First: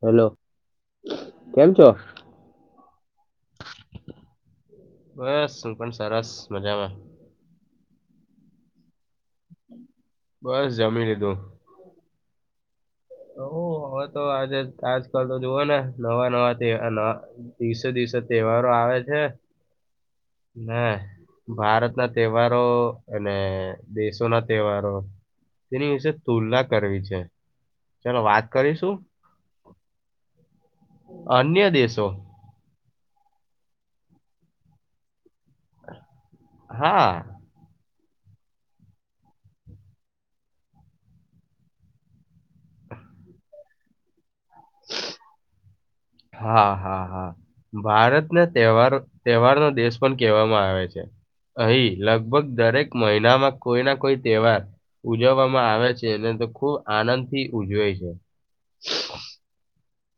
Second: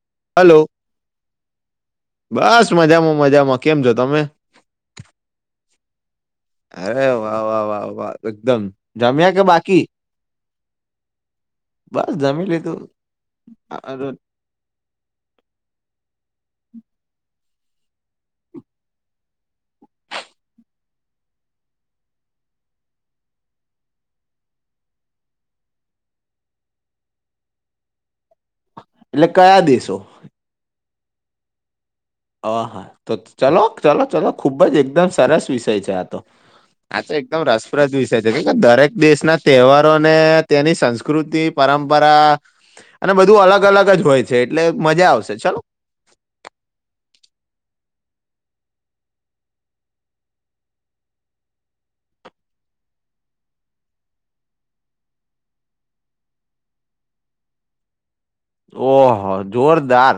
Hello. Hello કેમ છો? બસ મજામાં-મજામાં. કેમ છો તમે? બસ હું પણ સરસ મજામાં અરે વાહ-વાહ-વાહ-વાહ એકદમ જમ્યા કે બાકી બસ જમી લીધું. બસ જમી લીધું. હો. હવે અરે, તો આજે આજકાલ તો જુઓ ને નવા-નવા [unintelligible] દિવસે-દિવસે તહેવારો આવે છે. ને ભારત ના તહેવારો અને દેશો ના તહેવારો. તેની વિશે તુલના કરવી છે. ચલો વાત કરીશું? એટલે કયા દેશો અન્ય દેશો અહા. તો ચલો ચાલો ચલો ખુબ જ એકદમ સરસ વિષય છે આ તો. આ તો હા એકદમ રસપ્રદ વિષ ષય છે. દરેક દેશના તહેવારોને તેની સંસ્કૃતિ, પરંપરા અને બધું અલગ-અલગ જ હોય છે. એટલે મજા આવશે ચલો. હા, હા, હા. ભારતને તહેવાર-તહેવારનો દેશ પણ કહેવામાં આવે છે. અહીં લગભગ દરેક મહિનામાં કોઈ ના કોઈ તહેવાર ઉજવવામાં આવે છે. એટલે તો ખુબ આનંદ થી ઉજવે છે. ઓહ જોરદાર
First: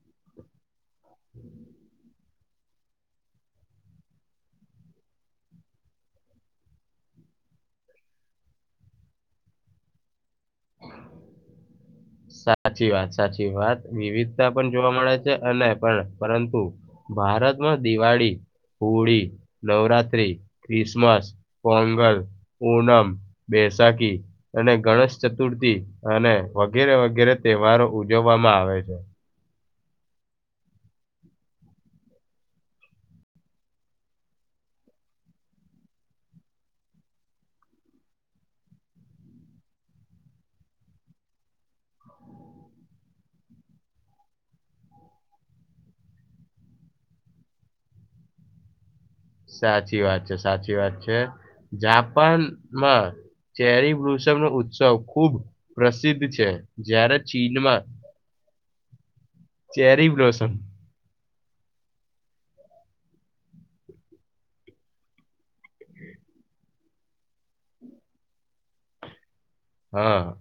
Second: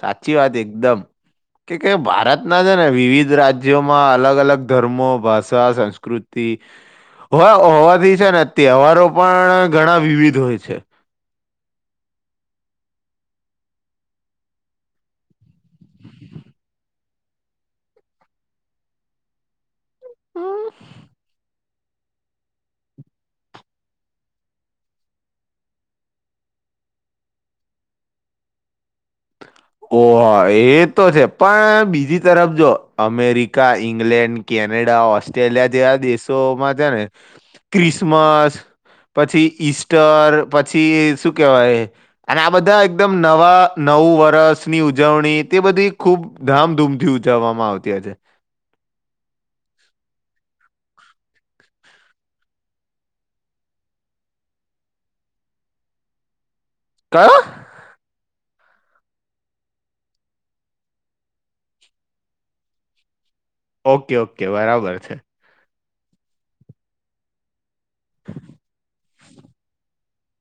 સાચી વાત એકદમ કે કે ભારત આપણા છે ને વિવિધ રાજ્યોમાં અલગ-અલગ ધર્મો, ભાષા, સંસ્કૃતિ, હા હોવાથી છે ને તહેવારો પણ ઘણા વિવિધ હોય છે. [inaudible] સાચી વાત સાચી વાત વિવિધતા પણ જોવા મળે છે અને પણ પરંતુ ભારતમાં દિવાળી, હોળી, નવરાત્રી, હમ. ક્રિસમસ. કોંગલ, ઉનમ, બેસાખી અને ગણેશ ચતુર્થી અને વગેરે વગેરે તહેવારો ઉજવવામાં આવે છે. ઓહા એ તો છે પણ બીજી તરફ જો અમેરિકા ઈંગ્લેન્ડ કે કેનેડા ઓસ્ટ્રેલિયા જેવા દેશોમાં છે ને, ક્રિસમસ. પછી ઈસ્ટર પછી શું કેહેવાય, અને આ બધા એકદમ નવા નવ વર્ષની ઉજવણી તે બધી ખૂબ ધામધૂમથી ઉજવવામાં આવતી છે. સાચી વાત છે સાચી વાત છે, જાપાનમાં ચેરી વૃષભ નો ઉત્સવ ખુબ પ્રસિદ્ધ છે. જ્યારે કયો ચીનમાં, ચેરી બ્સમ ઓકે ઓકે બરાબર છે. હ [inaudible] હા.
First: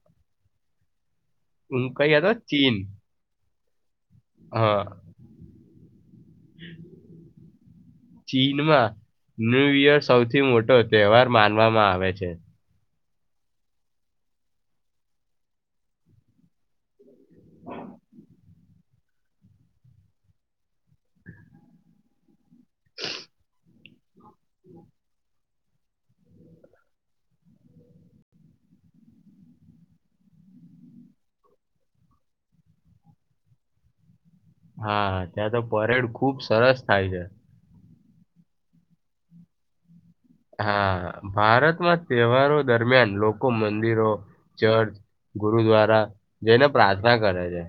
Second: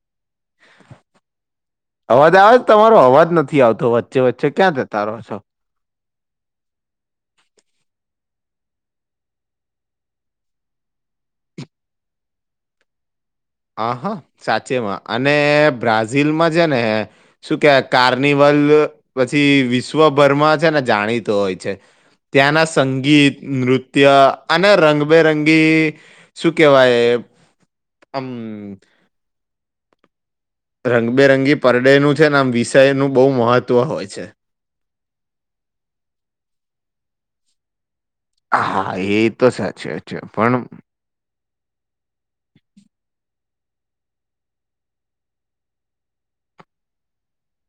હું કઈ હતો અવાજ આવે ચીન તમારો અવાજ નથી આવતો વચ્ચે વચ્ચે ક્યાં જતા રહો છો? ચીન માં. ન્યૂ યર સૌથી મોટો તહેવાર માનવામાં આવે છે. હ હા સાચેમાં અને બ્રાઝિલમાં છે ને, શું કે કાર્નિવલ લ પછી વિશ્વભરમાં છે ને જાણીત હોય છે. ત્યાના સંગીત, નૃત્ય. અને રંગબેરંગી શું કેવાય આમ. રંગબેરંગી પરડેનું છે ને આમ વિષયનું બહુ મહત્વ હોય છે. હા ત્યાં તો પરેડ ખુબ સરસ થાય છે. હા એ તો સાચ હા ભારતમાં તહેવારો દરમિયાન લોકો મંદિરો. ચર્ચ, ગુરુદ્વારા જેઈને પ્રાર્થના કરે છે.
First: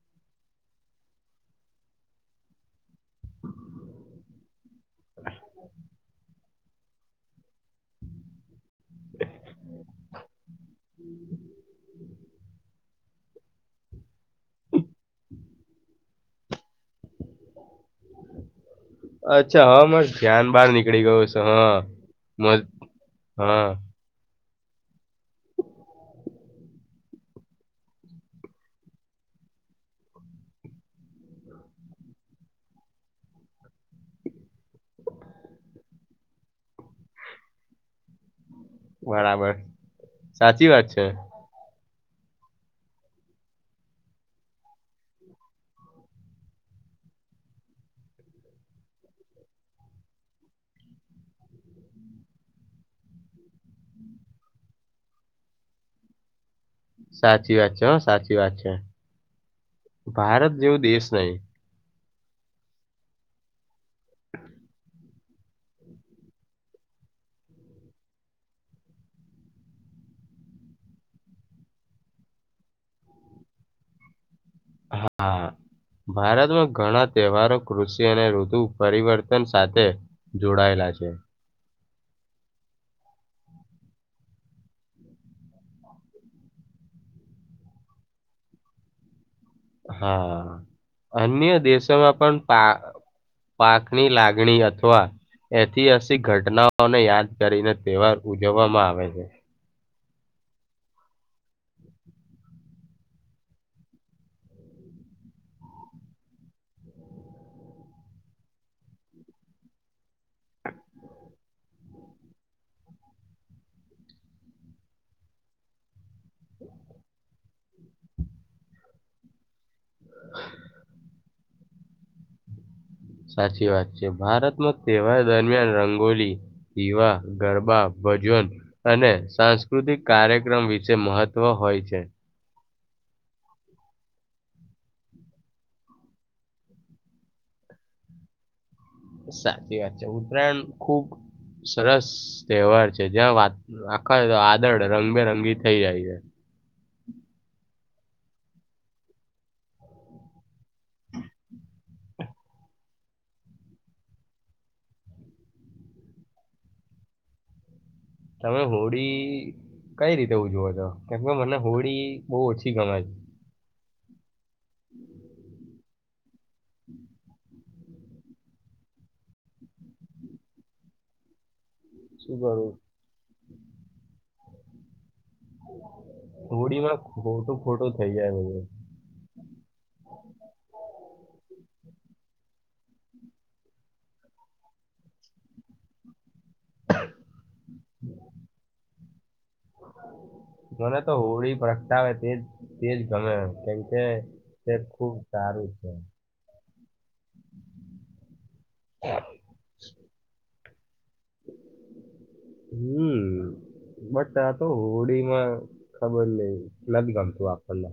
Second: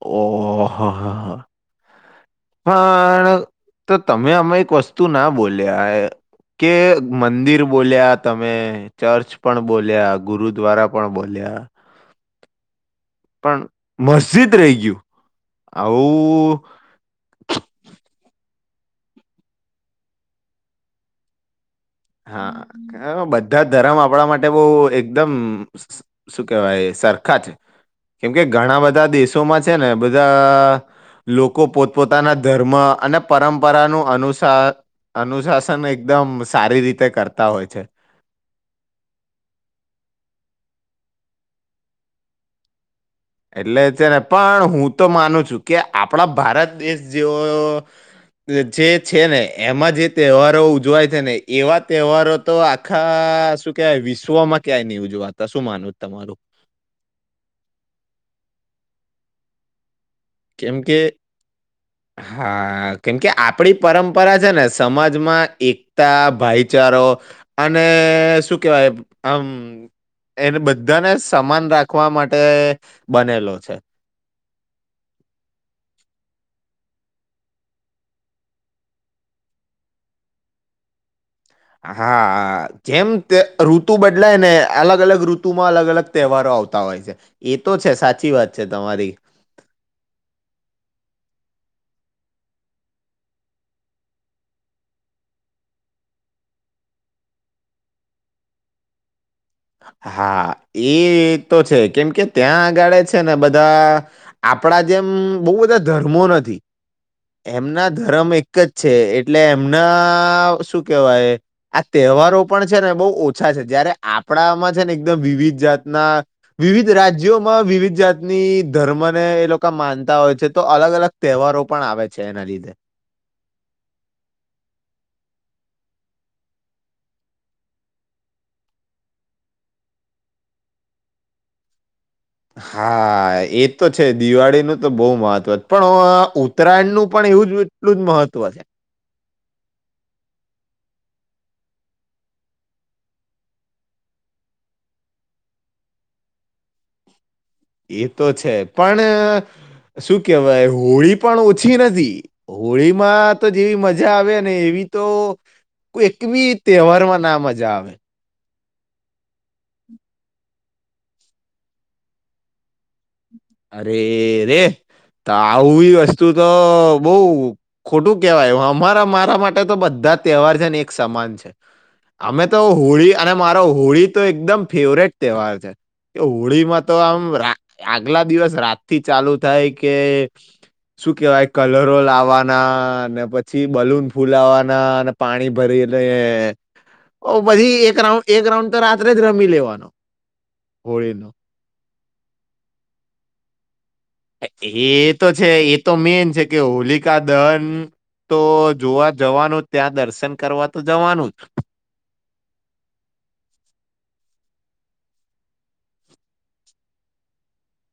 ઓહા હા હા. પણ તો તમે અમે એક વસ્તુ ના બોલ્યા. કે મંદિર બોલ્યા તમે ચર્ચ પણ બોલ્યા ગુરુદ્વારા પણ બોલ્યા. પણ મસ્જિદ રહી ગયું આવું. અચ્છા હ મસ્ ધ્યાન બહાર નીકળી ગયો છે હા. મ હા બધા હા ધર્મ આપણા માટે માટે બહ એકદમ શું કેહેવાય સરખા છે. કેમ કે ઘણા બધા દેશોમાં છે ને બધા લોકો પોતપોતાના ધર્મ અને પરંપરાનું અનુસાર અનુશાસન એકદમ સારી રીતે કરતા હોય છે. બરાબર સાચી વાત છે. એટલે છે ને પણ હું તો માનું છું કે આપણા ભારત દેશ જેવો જે છે ને એમાં જે તહેવારો ઉજવાય છે ને એવા તહેવારો તો આખા શું કેવાય વિશ્વમાં ક્યાંય નહીં ઉજવાતા શું માનવુ તમારું? સાચી વાત છે હ સાચી વાત છે, ભારત કેમ જેવું કે દેશ નહીં. હા કેમકે આપડી પરંપરા છે ને સમાજમાં એકતા ભાઈચા રો, અને શું કેવાય આમ એને બધાને સમાન રાખવા માટે બનેલો છે. હા. ભારતમાં ઘણા તહેવારો કૃષિ અને ઋતુ પરિવર્તન સાથે જોડાયેલા છે. હા જેમ તે ઋતુ બદલાય ને અલગ અલગ ઋતુ માં અલગ અલગ તહેવારો આવે હોતા હોય છે એ તો છે સાચી વાત છે તમારી. હા અન્ય દેશોમાં પણ પા પાકની લાગણી અથવા, ઐતિહાસિક ઘટનાઓને યાદ કરીને તહેવાર ઉજવવામાં આવે છે. હા એ-એ તો છે કેમ કે ત્યાં આગાળે છે ને બધા આપણ આપણા જેમ બહુ બધા ધર્મો નથી. એમના ધર્મ એક જ છે એટલે એમના શું કેવાય આ તે તહેવારો પણ છે ને બહુ ઓછા છે જયારે આપ આપડામાં છે ને એકદમ વિવિધ જાતના વિવિધ રાજ્યોમાં વિવિધ જાતની ધર્મને એ લોકો માનતા હોય છે તો અલગ-અલગ તહેવારો પણ આવે છે એના લીધે. સાચી વાત છે. ભારતમાં તહેવાર દરમિયાન રંગોલી પીવા, ગરબા, ભજન અને સાંસ્કૃતિક કાર્યક્રમ વિશે મહત્વ હો હોય છે. હા એ તો છે દિવાળીનું તો બહુ મહત્વ પણ ઉત્તરાયણનું પણ એવું જ એટલું-એટલું જ મહત્વ છે. સાચી વાત છે. ઉત્તરાયણ ખુબ સરસ તહેવાર છે જ્યા વાત આખા વાદળ રંગબેરંગી થઈ જાય છે. એ તો છે પણ શું કેહેવાય હોળી પણ ઓછી નથી. હોળી માં તો જેવી મજા આવેને એવી તો કોઈક બી તહેવારમાં ના મજા આવે. તમે હોળી કઈ રીતે ઉજવો. છો. કેમ કે મને હોળી બહુ ઓછી ગમે છે. અરે-રે. તો આવુય વસ્તુ તો બઉ ખોટું કહેવાય, અમારા મારા માટે તો બધા તહેવાર છે ને એક સમાન છે. શું અમે તો કરું? હોળી અને મારો હોળી તો એકદમ ફેવરેટ તહેવાર છે. કે હોળીમાં તો આમ ખોટું ખોટું [unintelligible] થઈ આગલા જાય દિવસ બધું. રાતથી ચાલુ થાય કે શું કહેવાય કલરો લાવવાના ને, પછી બલૂન ફુલાવવાના અને પાણી ભરી લે. ઓ બધી એક રાઉન્ડ-એક રાઉન્ડ તો રાત્રે જ રમી લેવાનો. મને તો હોળીનો. હોળી પ્રગટાવે તેજ તેજ ગમે, કેમકે તે એ ખુબ તો સારું એ છે. તો મેન છે કે હોલિકા દહન તો જોવા જવાનું ત્યાં દર્શન કરવા તો જવાનું જ. તાં તો હોડી માં ખબર નહીં, નથ ગમતું આપણને.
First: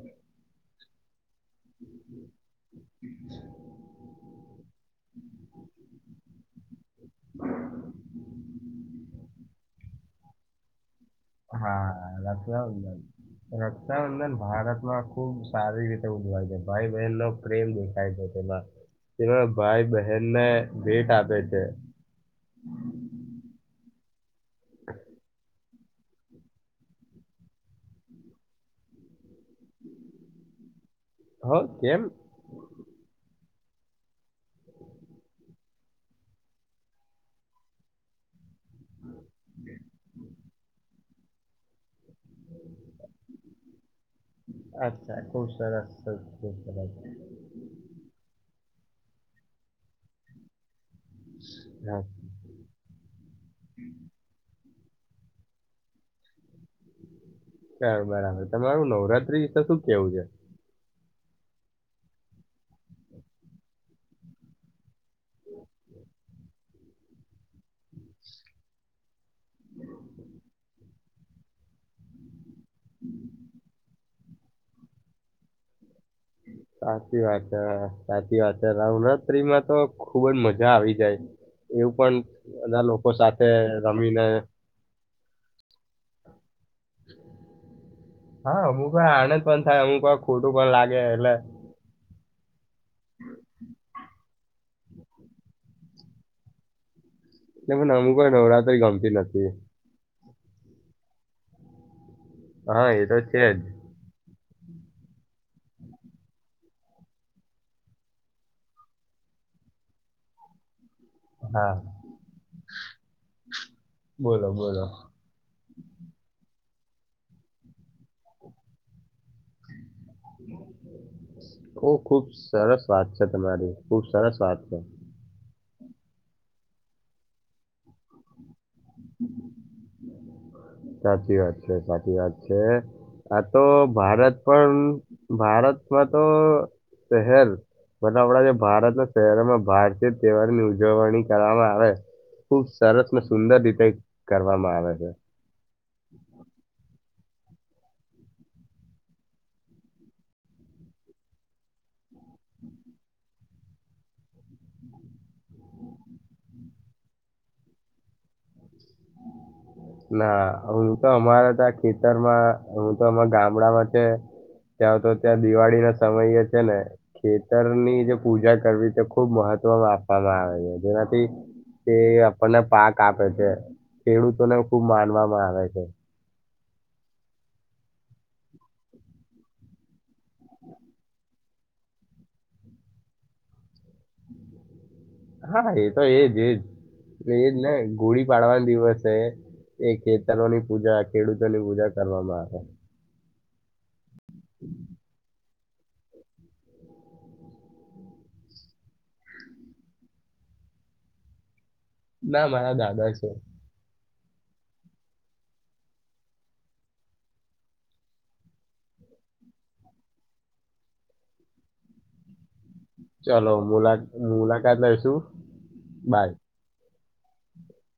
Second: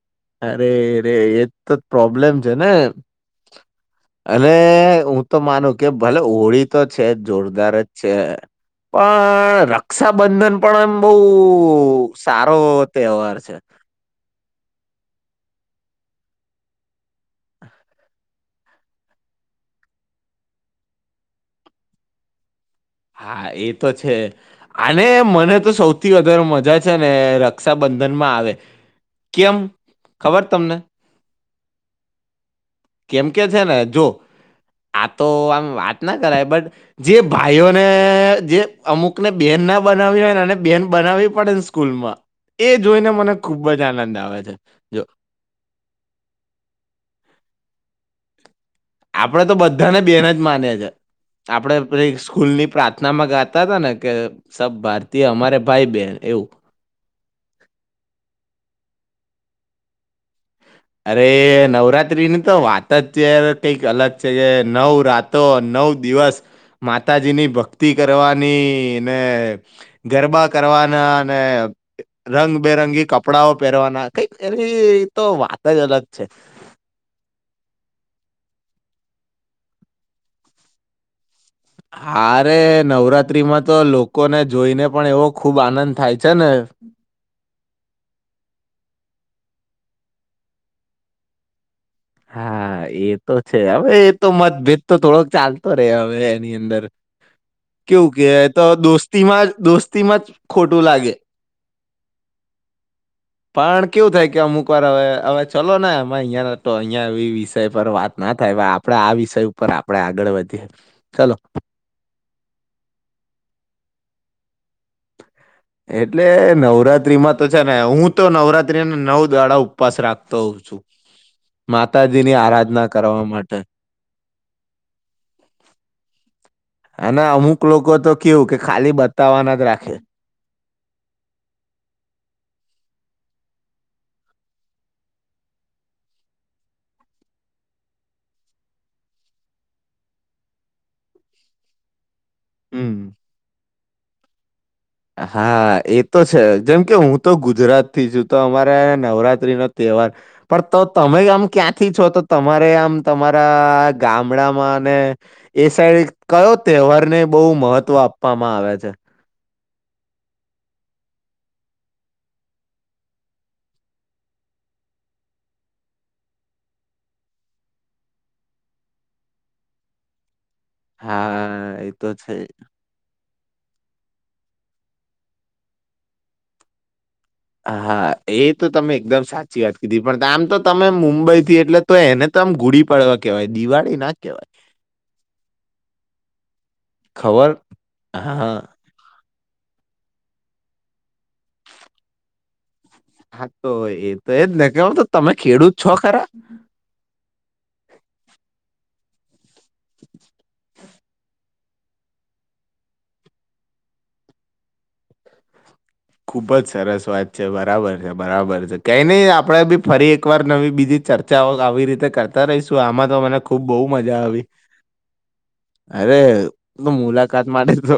અરે રે, એજ તો જ પ્રોબ્લેમ છે ને. અને હું તો માનું કે ભલે હોળી તો છે જોરદાર જ છે પણ રક્ષાબંધન પણ એમ બહુ હા સારો રક્ષાબંધન. તહેવાર છે. રક્ષાબંધન ભારતમાં ખુબ સારી રીતે ઉજવાય છે. ભાઈ બહેનનો પ્રેમ દેખાય છે તેમાં. જેમાં ભાઈ બહેનને ભેટ આપે છે. હા એ તો છે. અને મને તો સૌથ થી વધારે મજા છે ને રક્ષાબંધનમાં આવે. કેમ? ખબર છ તમને? હા કેમ? કે કેમ છે ને જો આ તો આમ વાતના કરાય, બટ જે ભાઈઓને જે અમુકને બેન ના બનાવી હોય, એને બહેન બનાવી પડે ને સ્કૂલમાં એ જોઈને મને ખૂબ જ આનંદ આવે છે જો અચ્છા ખૂબ સરસ ખૂબ સરસ [inaudible] આપડે તો બધાને બેન જ માનીએ છે. આપડે હા પેલી સ્કૂલની પ્રાર્થનામાં ગાતા, હતા, ને કે સબ ભારતીય હમારે ભાઈ બહેન એવુ તો શું કેવું છે. અરે નવરાત્રીની તો વાત જ છે, અવે કઈક અલગ છે, કે નવ રાતો નવ નવ દિવસ માતાજીની, ભક્તિ ભક્તિ કરવાની, ને ગરબા કરવાના ને રંગબેરગી કપડાઓ પહેરવાના, કઈક એની તો વાત જ અલગ છે. સાચી વાત છે, સાચી સાચી વાત, નવરાત્રીમા તો ખુબજ મજા આવી જાય એવું પણ હા રે બધા લોકો સાથે નવરાત્રીમા, તો રમીને લોકોને જોઈને પણ એવો ખુબ, આનંદ થાય છેને. હા, અમુક વાર આનંદ પણ થાય, અમુક વાર ખોટું પણ લાગે એટલે હા, એ તો છે. હવે એ તો મતભેદ તો થોડોક ચાલતો રહેે, હવે એની અંદર એટલે મને કેવું અમુક કે વાર એ તો નવરાત્રી ગમતી દોસ્તીમા નથી દોસ્તીમા જ ખોટુ, લાગે હા, એ તો છેજ. પણ કેવું થાય કે અમુક વાર હવે, હવે ચલો ને અમે અહીંયા તો અહિયાં એ વિષય પર વાતના થાય, આપણેે આ વિષય ઉપર આપણે આગળ વધીએ ચલો હા બોલો, બોલો એટલે નવરાત્રીમાં તો છે ને, હુ તો નવરાત્રીને નવ દાડા ઉપવાસ રાખતો હોઉં છું ઓ ખુબ માતાજીની સરસ આરાધના વાત કરવા છે, માટે તમારી ખુબ સરસ વાત છે. [inaudible] અને અમુક લોકો, તો કેવુ કે ખાલી બતાવાના જ રાખે સાચી વાત છે, સાચી વાત છે. આ તો ભારત પણ ભારતમા, તો શહેર મતલબ આપણા, જે ભારતના શહેરોમા ભારતીય તહેવારની ઉજવણી, કરવામા આવે ખુબ હમ સરસ ને સુંદર રીતે કરવામા આવે છે હા, એતો છે, જેમ કે હુ તો ગુજરાતથી છુ, તો અમારે નવરાત્રીનો તહેવાર પણ તો તમે આમ ક્યાંથી છો, તો તમારે, આમ તમારા ગામડામાં ને એ સાઈડ કયો તહેવારને બહુ મહત્વ આપવામાં આવે છે. [inaudible] ના હુ, તો અમારા તો આ ખેતરમાં હું તો અમારા ગામડામાં છે. ત્યાં તો ત્યાં દિવાળીના સમય એ છે, ને ખેતરની જે પૂજા કરવી તે ખુબ મહત્વ ત્વ આપવામાં આવે છે, જેનાથી હા એ તે તો છે. આપણને પાક આપે ખેડૂતોને ખુબ માનવામાં આવે છે. હા એ તો તમે એકદમ સાચી વાત કીધી પણ આમ તો તમે મુંબઈ થી એટલે તો એને ત એકદમ, ઘૂડી પડવા કેવાય દિવાળી ના કેવાય હા એ તો એજ એજ એજ ખબર ને ગોળી હા પાડવાનો દિવસે એ ખેતરોની, પૂજા ખેડૂતોની, પૂજા કરવામાં આવે હા, તો એ તો એજ ને કે તો તમે ખેડૂત છો, ખરા [inaudible] ના મારા દાદા છે. ખુબ જ સરસ વાત છે, બરાબર છે, બરાબર છે, કઈ નહી. આપડે બી ફરી એકવાર નવી બીજી ચર્ચાઓ આવી, રીતે કરતા રહીશ આમાં તો મને ચલો ખુબ બહુ, મુલા મજા આવી, મુલાકાત લઈશું અરે બાય તો મુલાકાત, માટે તો